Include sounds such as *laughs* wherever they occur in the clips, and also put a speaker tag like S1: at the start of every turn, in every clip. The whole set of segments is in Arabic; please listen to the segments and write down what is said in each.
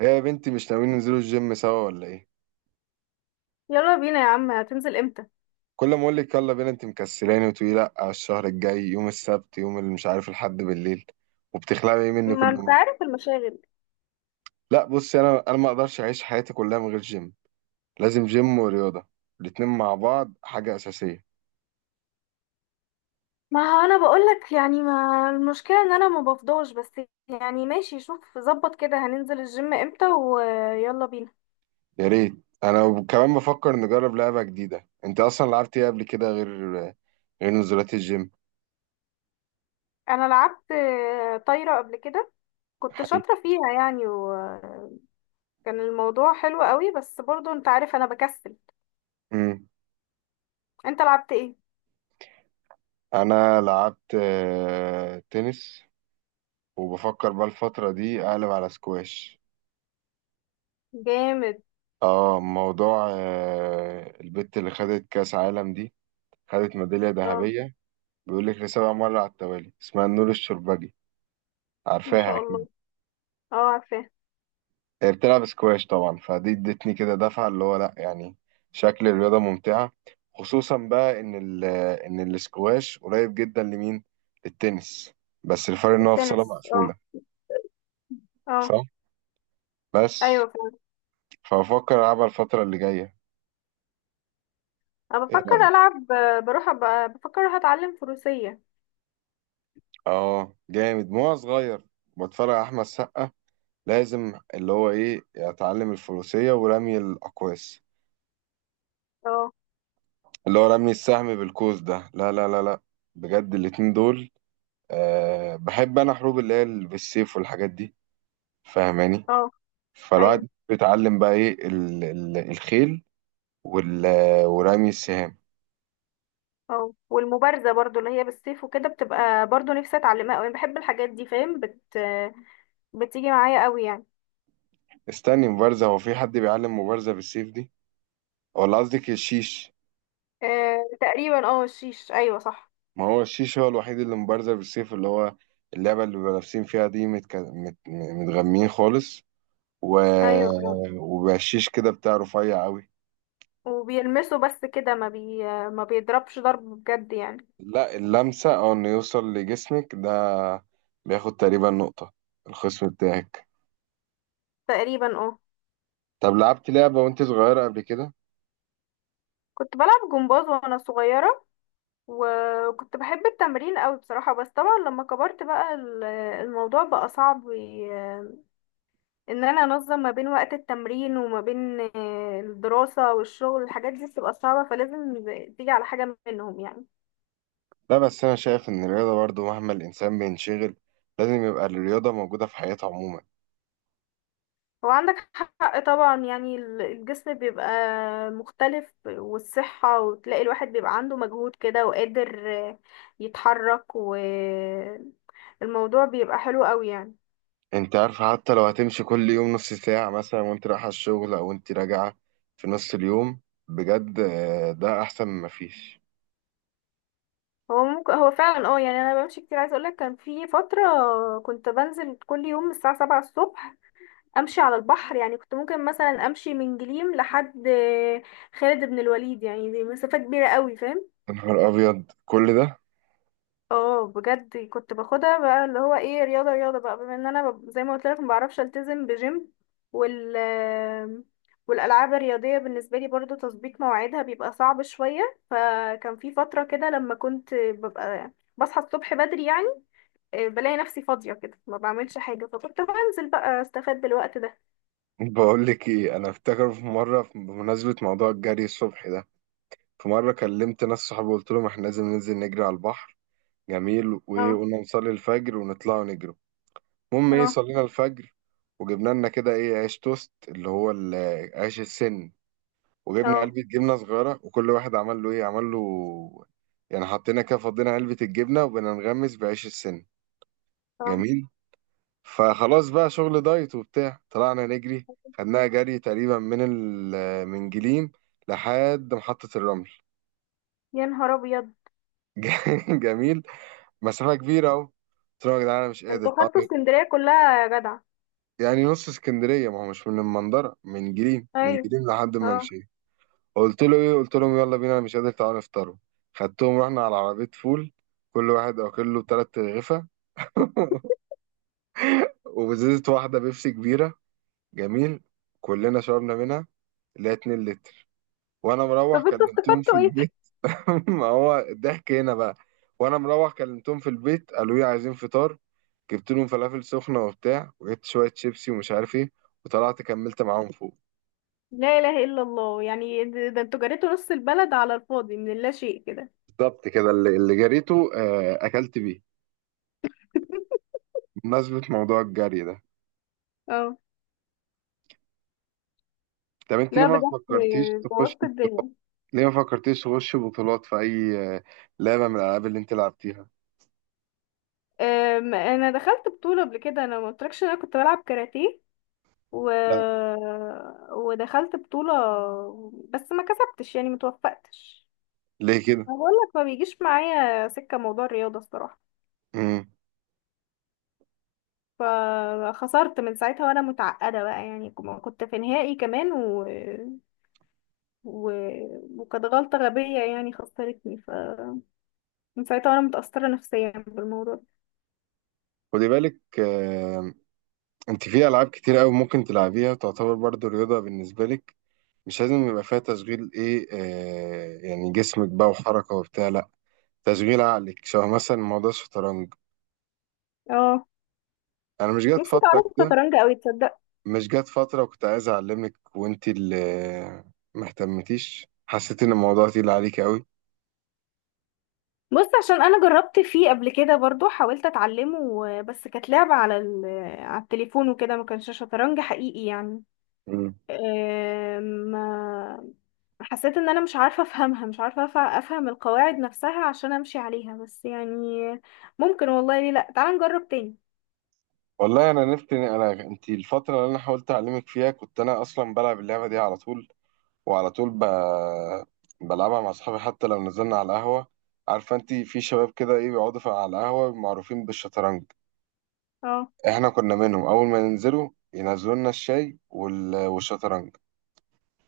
S1: هي يا بنتي مش ناويين ننزلوا الجيم سوا ولا ايه؟
S2: يلا بينا يا عم، هتنزل امتى؟
S1: كل ما اقول لك يلا بينا انت مكسلاني وتقولي لا، على الشهر الجاي يوم السبت يوم اللي مش عارف الحد بالليل. وبتخلعي ايه مني
S2: ما
S1: كل
S2: انت
S1: مره؟
S2: عارف المشاغل.
S1: لا بصي، انا ما اقدرش اعيش حياتي كلها من غير جيم. لازم جيم ورياضه، الاتنين مع بعض حاجه اساسيه.
S2: ما هو انا بقولك يعني، ما المشكلة ان انا ما بفضاش بس. يعني ماشي، شوف ظبط كده هننزل الجيم امتى ويلا بينا.
S1: يا ريت. انا كمان بفكر نجرب لعبه جديده، انت اصلا لعبت ايه قبل كده غير نزولات الجيم؟
S2: انا لعبت طايرة قبل كده. كنت
S1: حلو.
S2: شاطرة فيها يعني، وكان الموضوع حلو قوي بس برضو انت عارف انا بكسل.
S1: مم.
S2: انت لعبت ايه؟
S1: انا لعبت تنس. وبفكر بقى الفتره دي اقلب على سكواش.
S2: جامد.
S1: اه موضوع البت اللي خدت كأس عالم دي، خدت ميدالية
S2: اه.
S1: ذهبية. بيقول لك لسبع مرة على التوالي، اسمها نور الشربجي.
S2: ما
S1: عارفاها
S2: شاء
S1: أكيد.
S2: الله. اه عارفاه.
S1: هي بتلعب سكواش طبعا، فدي ادتني كده دفعة اللي هو لأ يعني شكل الرياضة ممتعة. خصوصا بقى إن السكواش قريب جدا لمين؟ للتنس. بس الفرق إن هو في صالة
S2: تنس، اه.
S1: مقفولة.
S2: اه.
S1: صح؟ بس.
S2: ايوه فعلا.
S1: فأفكر ألعبها الفترة اللي جاية.
S2: انا
S1: إيه
S2: بفكر
S1: رأيك؟
S2: العب بروح أبقى بفكر هتعلم فروسية.
S1: آه جامد، ما هو صغير بتفرج على أحمد سقا، لازم اللي هو ايه اتعلم الفروسية ورمي الاقواس،
S2: اه.
S1: اللي هو رمي السهم بالقوس ده. لا لا لا لا، بجد الاتنين دول. أه بحب انا حروب، اللي هي بالسيف والحاجات دي، فاهماني؟
S2: اه. ايوه.
S1: فالواحد بيتعلم بقى ايه ال ال الخيل وال ورمي السهام.
S2: اه. والمبارزه برضو اللي هي بالسيف وكده، بتبقى برضو نفسي اتعلمها قوي، بحب الحاجات دي فاهم. بتيجي معايا قوي يعني.
S1: استني، مبارزة؟ هو في حد بيعلم مبارزة بالسيف دي؟ ولا قصدك الشيش؟
S2: آه تقريبا، اه الشيش، ايوه صح.
S1: ما هو الشيش هو الوحيد اللي مبارزة بالسيف، اللي هو اللعبة اللي بيبقوا لابسين فيها دي متغمين خالص و...
S2: ايوه فعلا.
S1: وبقشيش كده بتاع رفيع قوي.
S2: وبيلمسوا بس كده، ما بيضربش ضرب بجد يعني.
S1: لا اللمسة او انه يوصل لجسمك ده بياخد تقريبا نقطة، الخصم بتاعك.
S2: تقريبا، اه.
S1: طب لعبت لعبة وانت صغيرة قبل كده؟
S2: كنت بلعب جمباز وانا صغيره، وكنت بحب التمرين قوي بصراحه. بس طبعا لما كبرت بقى، الموضوع بقى صعب ان انا انظم ما بين وقت التمرين وما بين الدراسة والشغل، الحاجات دي بتبقى صعبة، فلازم تيجي على حاجة منهم يعني.
S1: لا بس انا شايف ان الرياضة برضو مهما الانسان بينشغل، لازم يبقى الرياضة موجودة في حياته عموما.
S2: هو عندك حق طبعا، يعني الجسم بيبقى مختلف والصحة، وتلاقي الواحد بيبقى عنده مجهود كده وقادر آه، يتحرك، والموضوع بيبقى حلو قوي يعني.
S1: انت عارفة، حتى لو هتمشي كل يوم نص ساعة مثلا وانت رايحة الشغل او انت راجعة في نص اليوم، بجد ده احسن ما فيش.
S2: هو ممكن، هو فعلا اه يعني. انا بمشي كتير، عايزه اقولك كان في فتره كنت بنزل كل يوم الساعه 7 الصبح امشي على البحر، يعني كنت ممكن مثلا امشي من جليم لحد خالد بن الوليد، يعني دي مسافة كبيرة قوي فاهم.
S1: يا نهار ابيض كل ده.
S2: اه بجد، كنت باخدها بقى اللي هو ايه، رياضة رياضة بقى، بما ان انا زي ما قلت لك ما بعرفش التزم بجيم. وال والالعاب الرياضية بالنسبة لي برضو تظبيط مواعيدها بيبقى صعب شوية. فكان في فترة كده لما كنت ببقى بصحى الصبح بدري يعني، بلاقي نفسي فاضية كده ما بعملش حاجة، فكنت بنزل بقى استفاد بالوقت ده.
S1: بقول لك ايه، انا افتكر في مره بمناسبه موضوع الجري الصبح ده، في مره كلمت ناس صحابي وقلت لهم احنا لازم ننزل نجري على البحر. جميل، وايه،
S2: اه.
S1: قلنا نصلي الفجر ونطلع نجري. المهم ايه،
S2: اه.
S1: صلينا الفجر وجبنا لنا كده ايه، عيش توست، اللي هو عيش السن. وجبنا
S2: اه.
S1: علبه جبنه صغيره وكل واحد عمل له ايه، عمل له يعني، حطينا كده فضينا علبه الجبنه وبنغمس بعيش السن.
S2: اه.
S1: جميل. فخلاص بقى شغل دايت وبتاع، طلعنا نجري. خدناها جري تقريبا من جليم لحد محطة الرمل.
S2: يا نهار ابيض.
S1: *laughs* جميل. مسافة كبيرة أهو، قلت لهم يا جدعان أنا مش
S2: ده
S1: قادر
S2: انتوا خدتوا
S1: طبعاً.
S2: اسكندريه كلها يا جدع.
S1: يعني نص اسكندرية، ما هو مش من المنظرة، من جليم من
S2: ايوه.
S1: جليم لحد ما
S2: اه.
S1: مشيت. قلت له إيه، قلت لهم يلا بينا أنا مش قادر، تعالوا نفطروا. خدتهم رحنا على عربية فول، كل واحد واكل له تلات رغيفة *laughs* وبزازة واحدة بيبسي كبيرة. جميل، كلنا شربنا منها، اللي هي 2 لتر. وانا مروح
S2: طب انتوا
S1: كلمتهم في
S2: استفدتوا ايه؟
S1: البيت. *laughs* ما هو الضحك هنا بقى، وانا مروح كلمتهم في البيت قالوا لي عايزين فطار. جبت لهم فلافل سخنه وبتاع، وجبت شويه شيبسي ومش عارف ايه، وطلعت كملت معاهم فوق.
S2: لا اله الا الله، يعني ده انتوا جريتوا نص البلد على الفاضي من اللا شيء كده.
S1: بالظبط كده، اللي جريته اكلت بيه بمناسبه موضوع الجري ده.
S2: اه.
S1: طب انت ليه
S2: لا
S1: ما
S2: بجد،
S1: فكرتيش تخش،
S2: بوظت الدنيا.
S1: ليه ما فكرتيش تخش بطولات في اي لعبه من الالعاب اللي انت لعبتيها؟
S2: انا دخلت بطوله قبل كده، انا ما قلتلكش إن انا كنت بلعب كاراتيه و...
S1: لا،
S2: ودخلت بطوله، بس ما كسبتش يعني متوفقتش.
S1: ليه كده؟
S2: انا بقول لك، ما بيجيش معايا سكه موضوع الرياضه الصراحه.
S1: امم.
S2: فخسرت من ساعتها وانا متعقده بقى، يعني كنت في نهائي كمان و... وكانت غلطه غبيه يعني خسرتني، فمن ساعتها وانا متاثره نفسيا بالموضوع ده.
S1: خدي بالك، انت في العاب كتير قوي ممكن تلعبيها تعتبر برضو رياضه بالنسبه لك، مش لازم يبقى فيها تشغيل ايه يعني جسمك بقى وحركه وبتاع، لا تشغيل عقلك شبه مثلا موضوع الشطرنج.
S2: اه.
S1: انا مش جات
S2: نفسي
S1: فتره
S2: اتعلم
S1: كده،
S2: الشطرنج قوي تصدق.
S1: مش جات فتره وكنت عايز اعلمك وانت اللي ما اهتمتيش، حسيت ان الموضوع تقيل عليك قوي.
S2: بص، عشان انا جربت فيه قبل كده برضو، حاولت اتعلمه بس كانت لعبه على على التليفون وكده، ما كانش شطرنج حقيقي يعني.
S1: مم.
S2: ما حسيت ان انا مش عارفة افهمها، مش عارفة افهم القواعد نفسها عشان امشي عليها بس يعني. ممكن والله، ليه لا، تعال نجرب تاني.
S1: والله انا نفت انا انت الفتره اللي انا حاولت اعلمك فيها، كنت انا اصلا بلعب اللعبه دي على طول، وعلى طول ب... بلعبها مع اصحابي حتى لو نزلنا على القهوه. عارفه انت في شباب كده ايه بيقعدوا على القهوه معروفين بالشطرنج؟
S2: اه.
S1: احنا كنا منهم، اول ما ننزلوا ينزلوا لنا الشاي والشطرنج.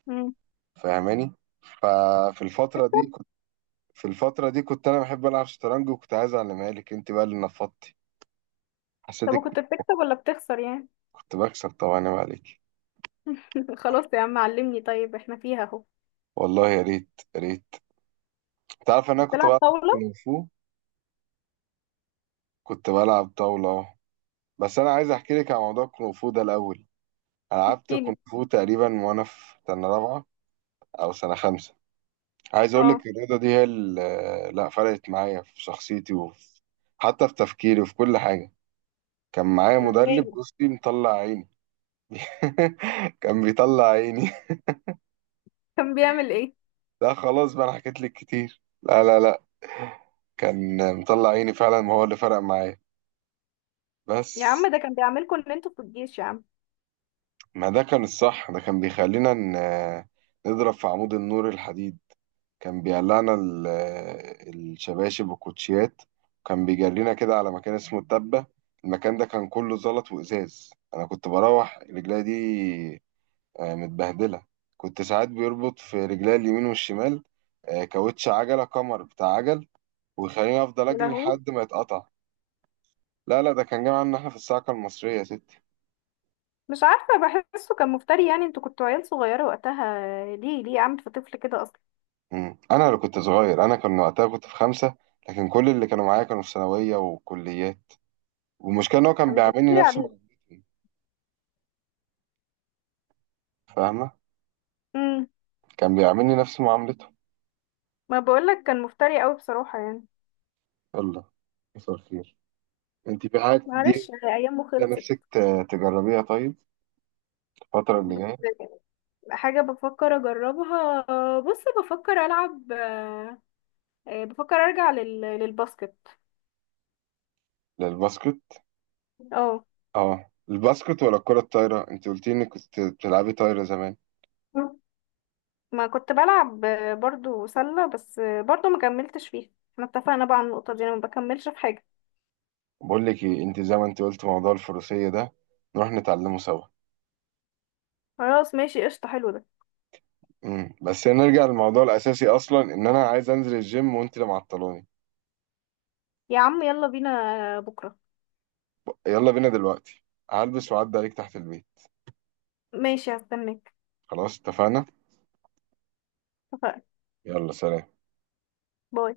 S2: مم.
S1: فاهماني؟ ففي الفتره دي
S2: بتكسب.
S1: كنت في الفتره دي كنت انا بحب العب شطرنج وكنت عايز اعلمها لك، انت بقى اللي نفضتي،
S2: طب
S1: حسيتك كنت.
S2: وكنت بتكسب ولا بتخسر يعني؟
S1: كنت بكسب طبعا، ما عليك.
S2: *laughs* خلاص يا عم علمني طيب، احنا فيها اهو.
S1: والله يا ريت يا ريت. تعرف ان انا كنت
S2: بتلعب
S1: بلعب
S2: طاولة.
S1: كونغ فو، كنت بلعب طاوله أهو. بس انا عايز احكي لك عن موضوع الكونغ فو ده الاول. لعبت
S2: احكيلي.
S1: كونغ فو تقريبا وانا في سنه رابعه او سنه خمسه. عايز اقول
S2: اه.
S1: لك الرياضه دي هي اللي لا فرقت معايا في شخصيتي وفي، حتى في تفكيري وفي كل حاجه. كان معايا
S2: ازاي
S1: مدرب،
S2: بقى؟
S1: بصي، مطلع عيني. *laughs* كان بيطلع عيني.
S2: كان بيعمل ايه؟
S1: *laughs* لا خلاص بقى، انا حكيت لك كتير، لا لا لا. كان مطلع عيني فعلا، ما هو اللي فرق معايا.
S2: يا
S1: بس،
S2: عم ده كان بيعملكوا ان انتوا في الجيش يا عم.
S1: ما ده كان الصح. ده كان بيخلينا نضرب في عمود النور الحديد، كان بيقلعنا الشباشب والكوتشيات، وكان بيجرينا كده على مكان اسمه الدبة. المكان ده كان كله زلط وإزاز، أنا كنت بروح رجلي دي متبهدلة. كنت ساعات بيربط في رجلي اليمين والشمال كاوتش عجلة كمر بتاع عجل ويخليني أفضل
S2: يا
S1: أجري
S2: لهوي.
S1: لحد ما يتقطع. لا لا، ده كان جاي عنا إحنا في الصاعقة المصرية يا ستي.
S2: مش عارفة. بحسه كان مفتري، يعني انتوا كنتوا عيال صغيرة وقتها. ليه ليه عامل في طفل كده اصلا؟
S1: مم. أنا اللي كنت صغير أنا، كان وقتها كنت في خمسة، لكن كل اللي كانوا معايا كانوا في ثانوية وكليات. والمشكلة إن هو كان
S2: كان
S1: بيعاملني
S2: بيفتري
S1: نفس ما،
S2: عليه.
S1: فاهمة؟
S2: امم.
S1: كان بيعاملني نفس معاملته.
S2: ما بقولك كان مفتري قوي بصراحة يعني.
S1: يلا، مساء الخير. انت في حاجة دي
S2: معلش، هي ايامه
S1: انت
S2: خلصت.
S1: نفسك تجربيها طيب الفترة اللي
S2: بت...
S1: جاية؟
S2: حاجة بفكر اجربها، بص بفكر العب بفكر ارجع للباسكت.
S1: للباسكت؟
S2: اه.
S1: اه الباسكت ولا الكرة الطايرة؟ انت قلت لي انك كنت بتلعبي طايرة زمان.
S2: ما كنت بلعب برضو سلة، بس برضو ما كملتش فيها. احنا اتفقنا بقى على النقطة دي، انا ما بكملش في حاجة.
S1: بقول لك ايه، انت زي ما انت قلت موضوع الفروسية ده، نروح نتعلمه سوا.
S2: خلاص ماشي، قشطة، حلو ده.
S1: بس نرجع للموضوع الاساسي اصلا، ان انا عايز انزل الجيم وانت اللي معطلاني.
S2: يا عم يلا بينا بكرة.
S1: يلا بينا دلوقتي، هلبس وعدي عليك تحت البيت.
S2: ماشي هستناك.
S1: خلاص اتفقنا.
S2: اتفقنا.
S1: يلا سلام.
S2: باي.